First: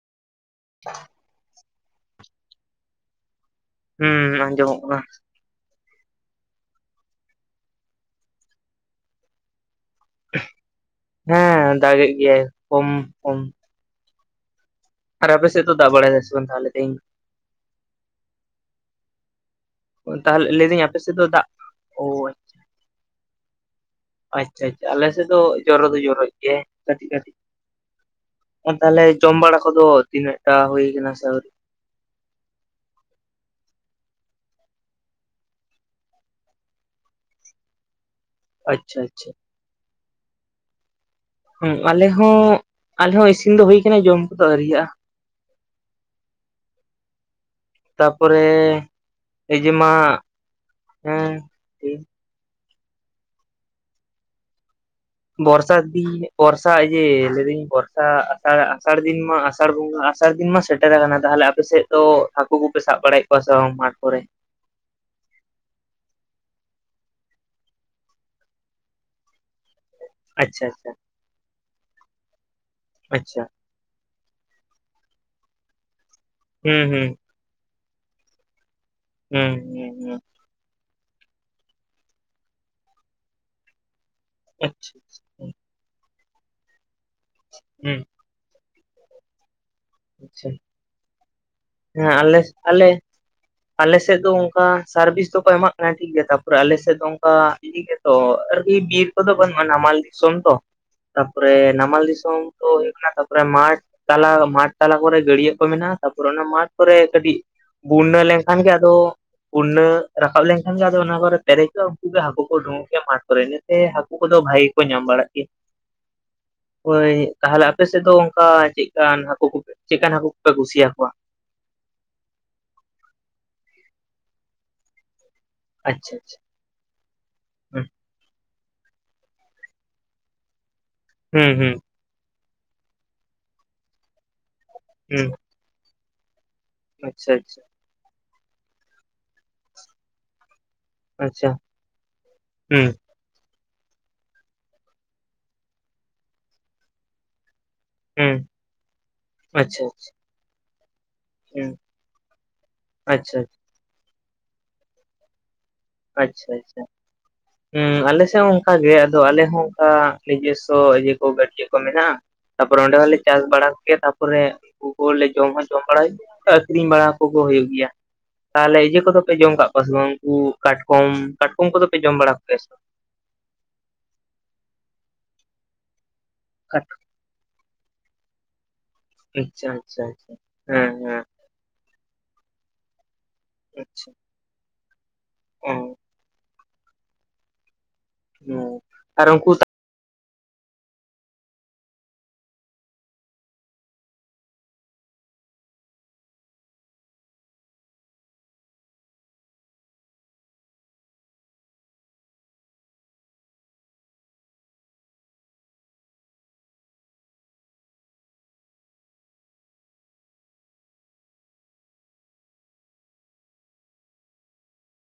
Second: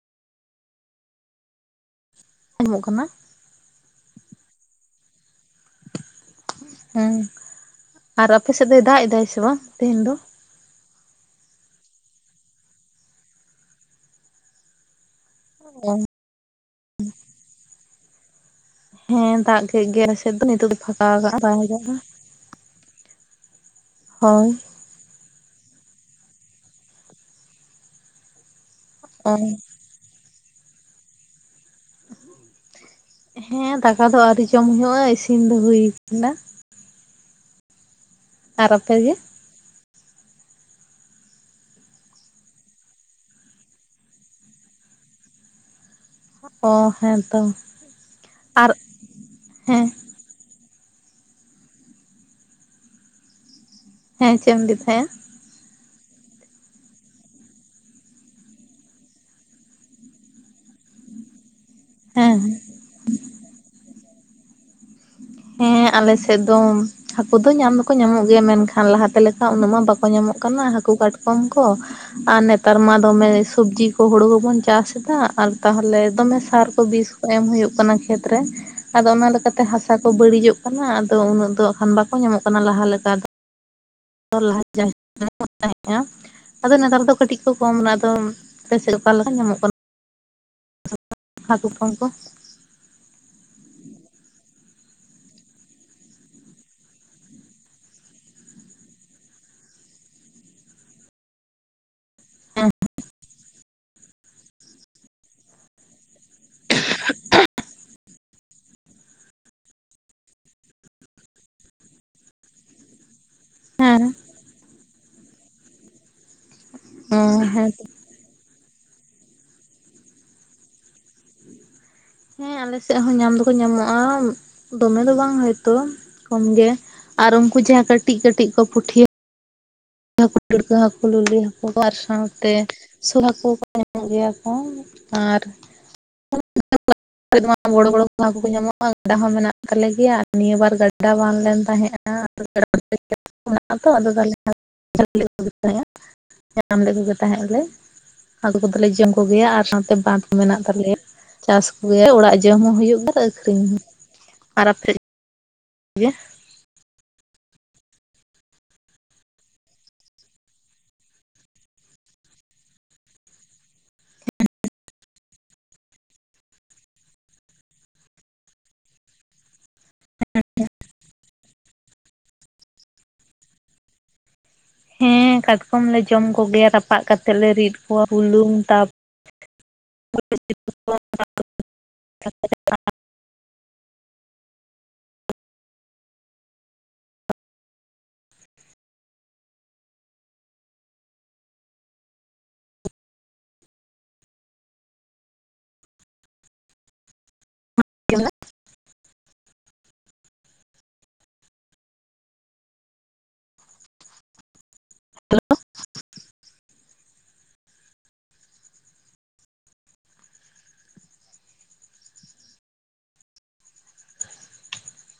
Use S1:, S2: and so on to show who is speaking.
S1: ᱦ
S2: ᱟᱡᱚᱢᱚᱜ ᱠᱟᱱᱟ?
S1: ᱦᱩᱸ ᱟᱸᱡᱚᱢᱚᱜ ᱱᱟ
S2: ᱦᱩᱸ ᱟᱨ ᱟᱯᱮ ᱥᱮᱫ ᱫᱚᱭ ᱫᱟᱜ ᱮᱫᱟᱭ ᱥᱮ ᱵᱟᱝ ᱛᱮᱦᱮᱱ ᱫᱚ?
S1: ᱦᱮᱸ ᱫᱟᱜᱮᱜ ᱜᱮᱭᱟᱭ ᱠᱚᱢ ᱠᱚᱢ ᱟᱨ ᱟᱯᱮᱥᱮᱫ ᱫᱚ ᱫᱟᱜ ᱵᱟᱲᱟᱭ ᱫᱟ ᱥᱮ ᱵᱟᱝ ᱛᱟᱦᱚᱞᱮ ᱛᱮᱸᱦᱮᱧ ᱫᱚ?
S2: ᱦᱮᱸ ᱫᱟᱜ ᱠᱮᱫ ᱜᱮᱭᱟᱭ ᱟᱞᱮ ᱥᱮᱫ ᱫᱚ
S1: ᱛᱟᱦᱚᱞᱮ
S2: ᱱᱤᱛᱚᱜ ᱫᱚ
S1: ᱞᱟᱹᱭᱫᱟᱹᱧ ᱟᱯᱮ
S2: ᱯᱷᱟᱠᱟ
S1: ᱥᱮᱫ
S2: ᱠᱟᱜᱼᱟ ᱵᱟᱭ ᱫᱟᱜ ᱫᱟ
S1: ᱚ
S2: ᱦᱳᱭ
S1: ᱟᱪᱪᱷᱟ ᱟᱪᱪᱷᱟ ᱟᱞᱮ ᱥᱮᱫ ᱫᱚ ᱡᱚᱨᱚ ᱫᱚ ᱡᱚᱨᱚᱭᱮᱫ ᱜᱮᱭᱟᱭ ᱠᱟᱹᱴᱤᱡ ᱠᱟᱹᱴᱤᱡ᱾ ᱟᱨ ᱛᱟᱦᱟᱞᱮ
S2: ᱚ
S1: ᱡᱚᱢ ᱵᱟᱲᱟ ᱠᱚᱫᱚ ᱛᱤᱱᱟᱹᱜ ᱴᱟ ᱦᱩᱭ ᱠᱟᱱᱟ ᱥᱮ ᱟᱹᱣᱨᱤ?
S2: ᱦᱮᱸ ᱫᱟᱠᱟ ᱫᱚ ᱟᱹᱣᱨᱤ ᱡᱚᱢ ᱦᱩᱭᱩᱜᱼᱟ ᱤᱥᱤᱱ ᱫᱚ ᱦᱩᱭ ᱟᱠᱟᱱᱟ᱾ ᱟᱨ ᱟᱯᱮ
S1: ᱟᱪᱪᱷᱟ
S2: ᱜᱮ?
S1: ᱟᱪᱪᱷᱟ ᱦ ᱟᱞᱮ ᱦᱚᱸ ᱟᱞᱮ ᱦᱚᱸ ᱤᱥᱤᱱ ᱫᱚ ᱦᱩᱭ ᱟᱠᱟᱱᱟ ᱡᱚᱢ ᱠᱚᱫᱚ ᱟᱹᱣᱨᱤᱭᱟᱜᱼᱟ᱾
S2: ᱚ ᱦᱮᱸ ᱛᱚ
S1: ᱛᱟᱯᱚᱨᱮ
S2: ᱟᱨ
S1: ᱮᱡᱮ
S2: ᱦᱮᱸ
S1: ᱢᱟ ᱦᱮᱸ ᱴᱷᱤᱠ
S2: ᱦᱮᱸ ᱪᱮᱫ ᱮᱢ ᱞᱟᱹᱭᱮᱫ ᱛᱟᱦᱮᱸᱼᱟ?
S1: ᱵᱚᱨᱥᱟ ᱫᱤᱱ ᱵᱚᱨᱥᱟ ᱡᱮ ᱞᱟᱹᱭᱫᱟᱹᱧ ᱵᱚᱨᱥᱟ ᱟᱥᱟᱲ ᱟᱥᱟᱲ ᱫᱤᱱ ᱢᱟ ᱟᱥᱟᱲ ᱵᱚᱸᱜᱟ᱾ ᱵᱚᱨᱥᱟ ᱫᱤᱱ ᱢᱟ ᱥᱮᱴᱮᱨ ᱟᱠᱟᱱᱟ ᱛᱟᱦᱟᱞᱮ ᱟᱯᱮ ᱥᱮᱫ ᱫᱚ
S2: ᱦᱮᱸ
S1: ᱦᱟᱹᱠᱩ ᱠᱚᱯᱮ ᱥᱟᱵ ᱵᱟᱲᱟᱭᱮᱫᱽ ᱠᱚᱣᱟ ᱥᱮ ᱵᱟᱝ ᱢᱟᱴᱷ ᱠᱚᱨᱮ?
S2: ᱦᱮᱸ ᱟᱞᱮᱥᱮᱫ ᱫᱚ ᱦᱟᱹᱠᱩ ᱫᱚ ᱧᱟᱢ ᱫᱚᱠᱚ ᱧᱟᱢᱚᱜ ᱜᱮᱭᱟ ᱢᱮᱱᱠᱷᱟᱱ ᱞᱟᱦᱟᱛᱮ ᱞᱮᱠᱟ ᱩᱱᱟᱹᱜ ᱢᱟ ᱵᱟᱠᱚ ᱧᱟᱢᱚᱜ ᱠᱟᱱᱟ
S1: ᱟᱪᱪᱷᱟ ᱟᱪᱪᱷᱟ
S2: ᱦᱟᱹᱠᱩ ᱠᱟᱴᱠᱚᱢ ᱠᱚ ᱟᱨ ᱱᱮᱛᱟᱨ ᱢᱟ ᱫᱚᱢᱮ
S1: ᱟᱪᱪᱷᱟ
S2: ᱥᱚᱵᱡᱤ ᱦᱩᱸᱲᱩ ᱦᱚᱵᱚᱱ ᱪᱟᱥ ᱫᱟ ᱟᱨ ᱛᱟᱦᱟᱞᱮ ᱫᱚᱢᱮ ᱥᱟᱨ ᱠᱚ
S1: ᱦᱩᱸ ᱦᱩᱸ
S2: ᱵᱤᱥ ᱠᱚ ᱮᱢ ᱦᱩᱭᱩᱜ ᱠᱟᱱᱟ ᱠᱷᱮᱛ ᱨᱮ, ᱟᱫᱚ ᱚᱱᱟ
S1: ᱦᱩᱸ
S2: ᱞᱮᱠᱟᱛᱮ ᱦᱟᱥᱟ
S1: ᱦᱩᱸ
S2: ᱠᱚ
S1: ᱦᱩᱸ
S2: ᱵᱟᱹᱲᱤᱡᱚᱜ ᱠᱟᱱᱟ ᱟᱫᱚ ᱩᱱᱟᱹᱜ ᱫᱚ ᱦᱟᱜᱠᱷᱟᱱ ᱵᱟᱠᱚ ᱧᱟᱢᱚᱜ ᱠᱟᱱᱟ ᱞᱟᱦᱟ ᱞᱮᱠᱟ ᱫᱚ
S1: ᱟᱪᱪᱷᱟ
S2: ᱟ ᱛᱟᱦᱮᱸᱼᱟ ᱟᱫᱚ ᱱᱮᱛᱟᱨ ᱫᱚ ᱠᱟᱹᱴᱤᱡ ᱠᱚ ᱠᱚᱢ ᱮᱱᱟ
S1: ᱦᱩᱸ
S2: ᱟᱫᱚ ᱪᱮᱫᱠᱟ ᱞᱮᱠᱟ ᱧᱟᱢᱚᱜ ᱠᱟᱱᱟ
S1: ᱟᱪᱪᱷᱟ
S2: ᱦᱟᱹᱠᱩ ᱠᱚᱢ ᱠᱚ
S1: ᱦᱮᱸ ᱟᱞᱮ ᱟᱞᱮ᱾ ᱟᱞᱮᱥᱮᱫ ᱫᱚ ᱚᱱᱠᱟ ᱥᱟᱨ ᱵᱤᱥ ᱫᱚᱠᱚ ᱮᱢᱟᱜ ᱠᱟᱱᱟ ᱴᱷᱤᱠᱜᱮᱭᱟ ᱛᱟᱯᱚᱨᱮ ᱟᱞᱮᱥᱮᱫ ᱫᱚ ᱚᱱᱠᱟ ᱛᱚ ᱟᱨᱠᱤ ᱵᱤᱨ ᱠᱚ ᱫᱚ ᱵᱟᱹᱱᱩᱜ ᱼᱟ ᱱᱟᱢᱟᱞ ᱫᱤᱥᱚᱢ ᱛᱚ ᱛᱟᱯᱚᱨᱮ ᱱᱟᱢᱟᱞ ᱫᱤᱥᱚᱢ ᱛᱚ
S2: ᱦᱮᱸ
S1: ᱦᱩᱭᱩᱜ ᱠᱟᱱᱟ ᱛᱟᱯᱚᱨᱮ ᱢᱟᱴᱷ ᱛᱟᱞᱟ ᱢᱟᱴᱷ ᱛᱟᱞᱟ ᱠᱚᱨᱮ ᱜᱟᱹᱲᱭᱟᱹ ᱠᱚ ᱢᱮᱱᱟᱜᱼᱟ ᱛᱟᱯᱚᱨᱮ ᱚᱱᱟ ᱢᱟᱴᱷ ᱠᱚᱨᱮ ᱠᱟᱹᱴᱤᱡ ᱵᱩᱱᱱᱟᱹ ᱞᱮᱱᱠᱷᱟᱱ ᱜᱮ ᱟᱫᱚ ᱵᱩᱱᱱᱟᱹ ᱨᱟᱠᱟᱵ ᱞᱮᱱᱠᱷᱟᱱ ᱜᱮ ᱚᱱᱟ ᱠᱚᱨᱮ ᱯᱮᱸᱨᱮᱡᱚᱜᱼᱟ ᱩᱱᱠᱩ ᱜᱮ ᱦᱟᱹᱠᱩ ᱠᱚ ᱳᱰᱳᱝ ᱚᱜ ᱜᱮᱭᱟ ᱢᱟᱴᱷ ᱠᱚᱨᱮ ᱤᱱᱟᱹᱛᱮ
S2: ᱦᱮᱸ
S1: ᱦᱟᱹᱠᱩ ᱠᱚᱫᱚ ᱵᱷᱟᱜᱮ ᱜᱮᱠᱚ ᱧᱟᱢ ᱵᱟᱲᱟᱜ ᱜᱮᱭᱟ᱾ ᱦᱳᱭ ᱛᱟᱦᱟᱞᱮ
S2: ᱦᱮᱸ
S1: ᱟᱯᱮ ᱥᱮᱫ ᱫᱚ ᱚᱱᱠᱟ ᱪᱮᱫᱠᱟᱱ ᱦᱟᱹᱠᱩ ᱠᱚ ᱪᱮᱫᱠᱟᱱ ᱦᱟᱹᱠᱩ ᱠᱚᱯᱮ ᱠᱩᱥᱤᱭᱟᱠᱚᱣᱟ?
S2: ᱦᱮᱸ ᱟᱞᱮ ᱥᱮᱫ ᱦᱚᱸ ᱧᱟᱢ ᱫᱚᱠᱚ ᱧᱟᱢᱚᱜᱼᱟ ᱫᱚᱢᱮ ᱫᱚ ᱵᱟᱝ ᱦᱚᱭᱛᱳ
S1: ᱟᱪᱪᱷᱟ ᱟᱪᱪᱷᱟ
S2: ᱠᱚᱢ ᱜᱮ ᱟᱨ ᱩᱱᱠᱩ
S1: ᱦᱩᱸ
S2: ᱡᱟᱦᱟᱸ ᱠᱟᱹᱴᱤᱡ ᱠᱟᱹᱴᱤᱡ ᱠᱚ ᱯᱩᱴᱷᱤ ᱦᱟᱹᱠᱩ ᱴᱩᱲᱠᱟᱹ ᱦᱟᱹᱠᱩ, ᱞᱩᱞᱤ
S1: ᱦᱩᱸ
S2: ᱦᱟᱹᱠᱩ
S1: ᱦᱩᱸ
S2: ᱠᱚ ᱟᱨ ᱥᱟᱶᱛᱮ ᱛᱮ ᱥᱳᱞ ᱦᱟᱹᱠᱩ ᱠᱚ ᱧᱟᱢᱚᱜ ᱜᱮᱭᱟ ᱠᱚ
S1: ᱦᱩᱸ
S2: ᱟᱨ
S1: ᱟᱪᱪᱷᱟ ᱟᱪᱪᱷᱟ
S2: ᱵᱚᱲᱚ ᱵᱚᱲᱚ ᱠᱚ ᱦᱟᱹᱠᱩ ᱠᱚ ᱧᱟᱢᱚᱜᱼᱟ ᱜᱟᱰᱟ ᱦᱚᱸ ᱢᱮᱱᱟᱜ ᱛᱟᱞᱮ ᱜᱮᱭᱟ ᱱᱤᱭᱟᱹ ᱵᱟᱨ ᱜᱟᱰᱟ ᱜᱟᱰᱟ ᱵᱟᱱ
S1: ᱟᱪᱪᱷᱟ
S2: ᱞᱮᱱ ᱛᱟᱦᱮᱸᱜᱼᱟ ᱟᱫᱚ
S1: ᱦᱩᱸ
S2: [inaudible] ᱛᱚ ᱟᱫᱚ ᱛᱟᱦᱟᱞᱮ [inaudible] ᱧᱟᱢ ᱞᱮᱫᱠᱚᱜᱮ ᱛᱟᱦᱮᱸᱫ ᱞᱮ
S1: ᱦᱩᱸ
S2: ᱦᱟᱹᱠᱩ ᱠᱚᱫᱚᱞᱮ ᱡᱚᱢ ᱠᱚᱜᱮᱭᱟ ᱟᱨ
S1: ᱟᱪᱪᱷᱟ
S2: ᱥᱟᱶᱛᱮ
S1: ᱟᱪᱪᱷᱟ
S2: ᱵᱟᱸᱫᱷ ᱢᱮᱱᱟᱜ ᱛᱟᱞᱮᱭᱟ ᱪᱟᱥ
S1: ᱦᱩᱸ
S2: ᱚᱸᱲᱟᱜ ᱡᱚᱢ ᱦᱚᱸ ᱦᱩᱭᱩᱜᱼᱟ ᱟᱨ
S1: ᱟᱪᱪᱷᱟ
S2: ᱟᱹᱠᱷᱨᱤᱧ ᱦᱚᱸ ᱟᱨ ᱟᱯᱮ ᱜᱮ
S1: ᱟᱪᱪᱷᱟ ᱟᱪᱪᱷᱟ ᱦ ᱟᱞᱮᱥᱮᱫ ᱦᱚᱸ ᱚᱱᱠᱟ ᱜᱮ ᱟᱫᱚ ᱟᱞᱮ ᱦᱚᱸ ᱚᱱᱠᱟ ᱱᱤᱡᱚᱥᱥᱚ ᱤᱭᱟᱹ ᱠᱚ ᱜᱟᱹᱰᱭᱟᱹ ᱠᱚ ᱢᱮᱱᱟᱜᱼᱟ ᱛᱟᱯᱚᱨᱮ ᱚᱸᱰᱮ ᱦᱚᱞᱮ ᱪᱟᱥ ᱵᱟᱲᱟ ᱠᱮᱭᱟ ᱛᱟᱯᱚᱨᱮ ᱩᱱᱠᱩ ᱠᱚ ᱞᱮ ᱡᱚᱢ ᱦᱚ ᱡᱚᱢ ᱵᱟᱲᱟ ᱦᱩᱭᱱᱟ ᱟᱹᱠᱷᱨᱤᱧ ᱵᱟᱲᱟ ᱠᱚ ᱦᱩᱭᱩᱜ ᱜᱮᱭᱟ ᱛᱟᱦᱚᱞᱮ ᱤᱭᱟᱹ ᱠᱚᱫᱚ ᱯᱮ ᱡᱚᱢ ᱠᱟᱜ ᱯᱟᱥ ᱵᱟᱝ ᱩᱱᱠᱩ ᱠᱟᱴᱠᱚᱢ ᱠᱟᱴᱠᱚᱢ ᱠᱚᱫᱚ ᱯᱮ ᱡᱚᱢ ᱵᱟᱲᱟ ᱠᱚᱜᱮᱭᱟ ᱥᱮ ᱵᱟᱝ?
S2: ᱦᱮ ᱠᱟᱴᱠᱚᱢ ᱞᱮ ᱡᱚᱢ ᱠᱚᱜᱮᱭᱟ
S1: ᱠᱟᱴ
S2: ᱨᱟᱯᱟᱜ ᱠᱟᱛᱮᱜ ᱞᱮ ᱨᱤᱫ ᱠᱚᱣᱟ ᱵᱩᱞᱩᱝ ᱛᱟ
S1: ᱟᱪᱪᱷᱟ ᱟᱪᱪᱷᱟ ᱟᱪᱪᱷᱟ ᱦᱮ ᱦᱮ
S2: [inaudible]
S1: ᱟᱪᱪᱷᱟ ᱚ ᱟᱨ ᱩᱱᱠᱩ
S2: [inaudible] ᱦᱮᱞᱳ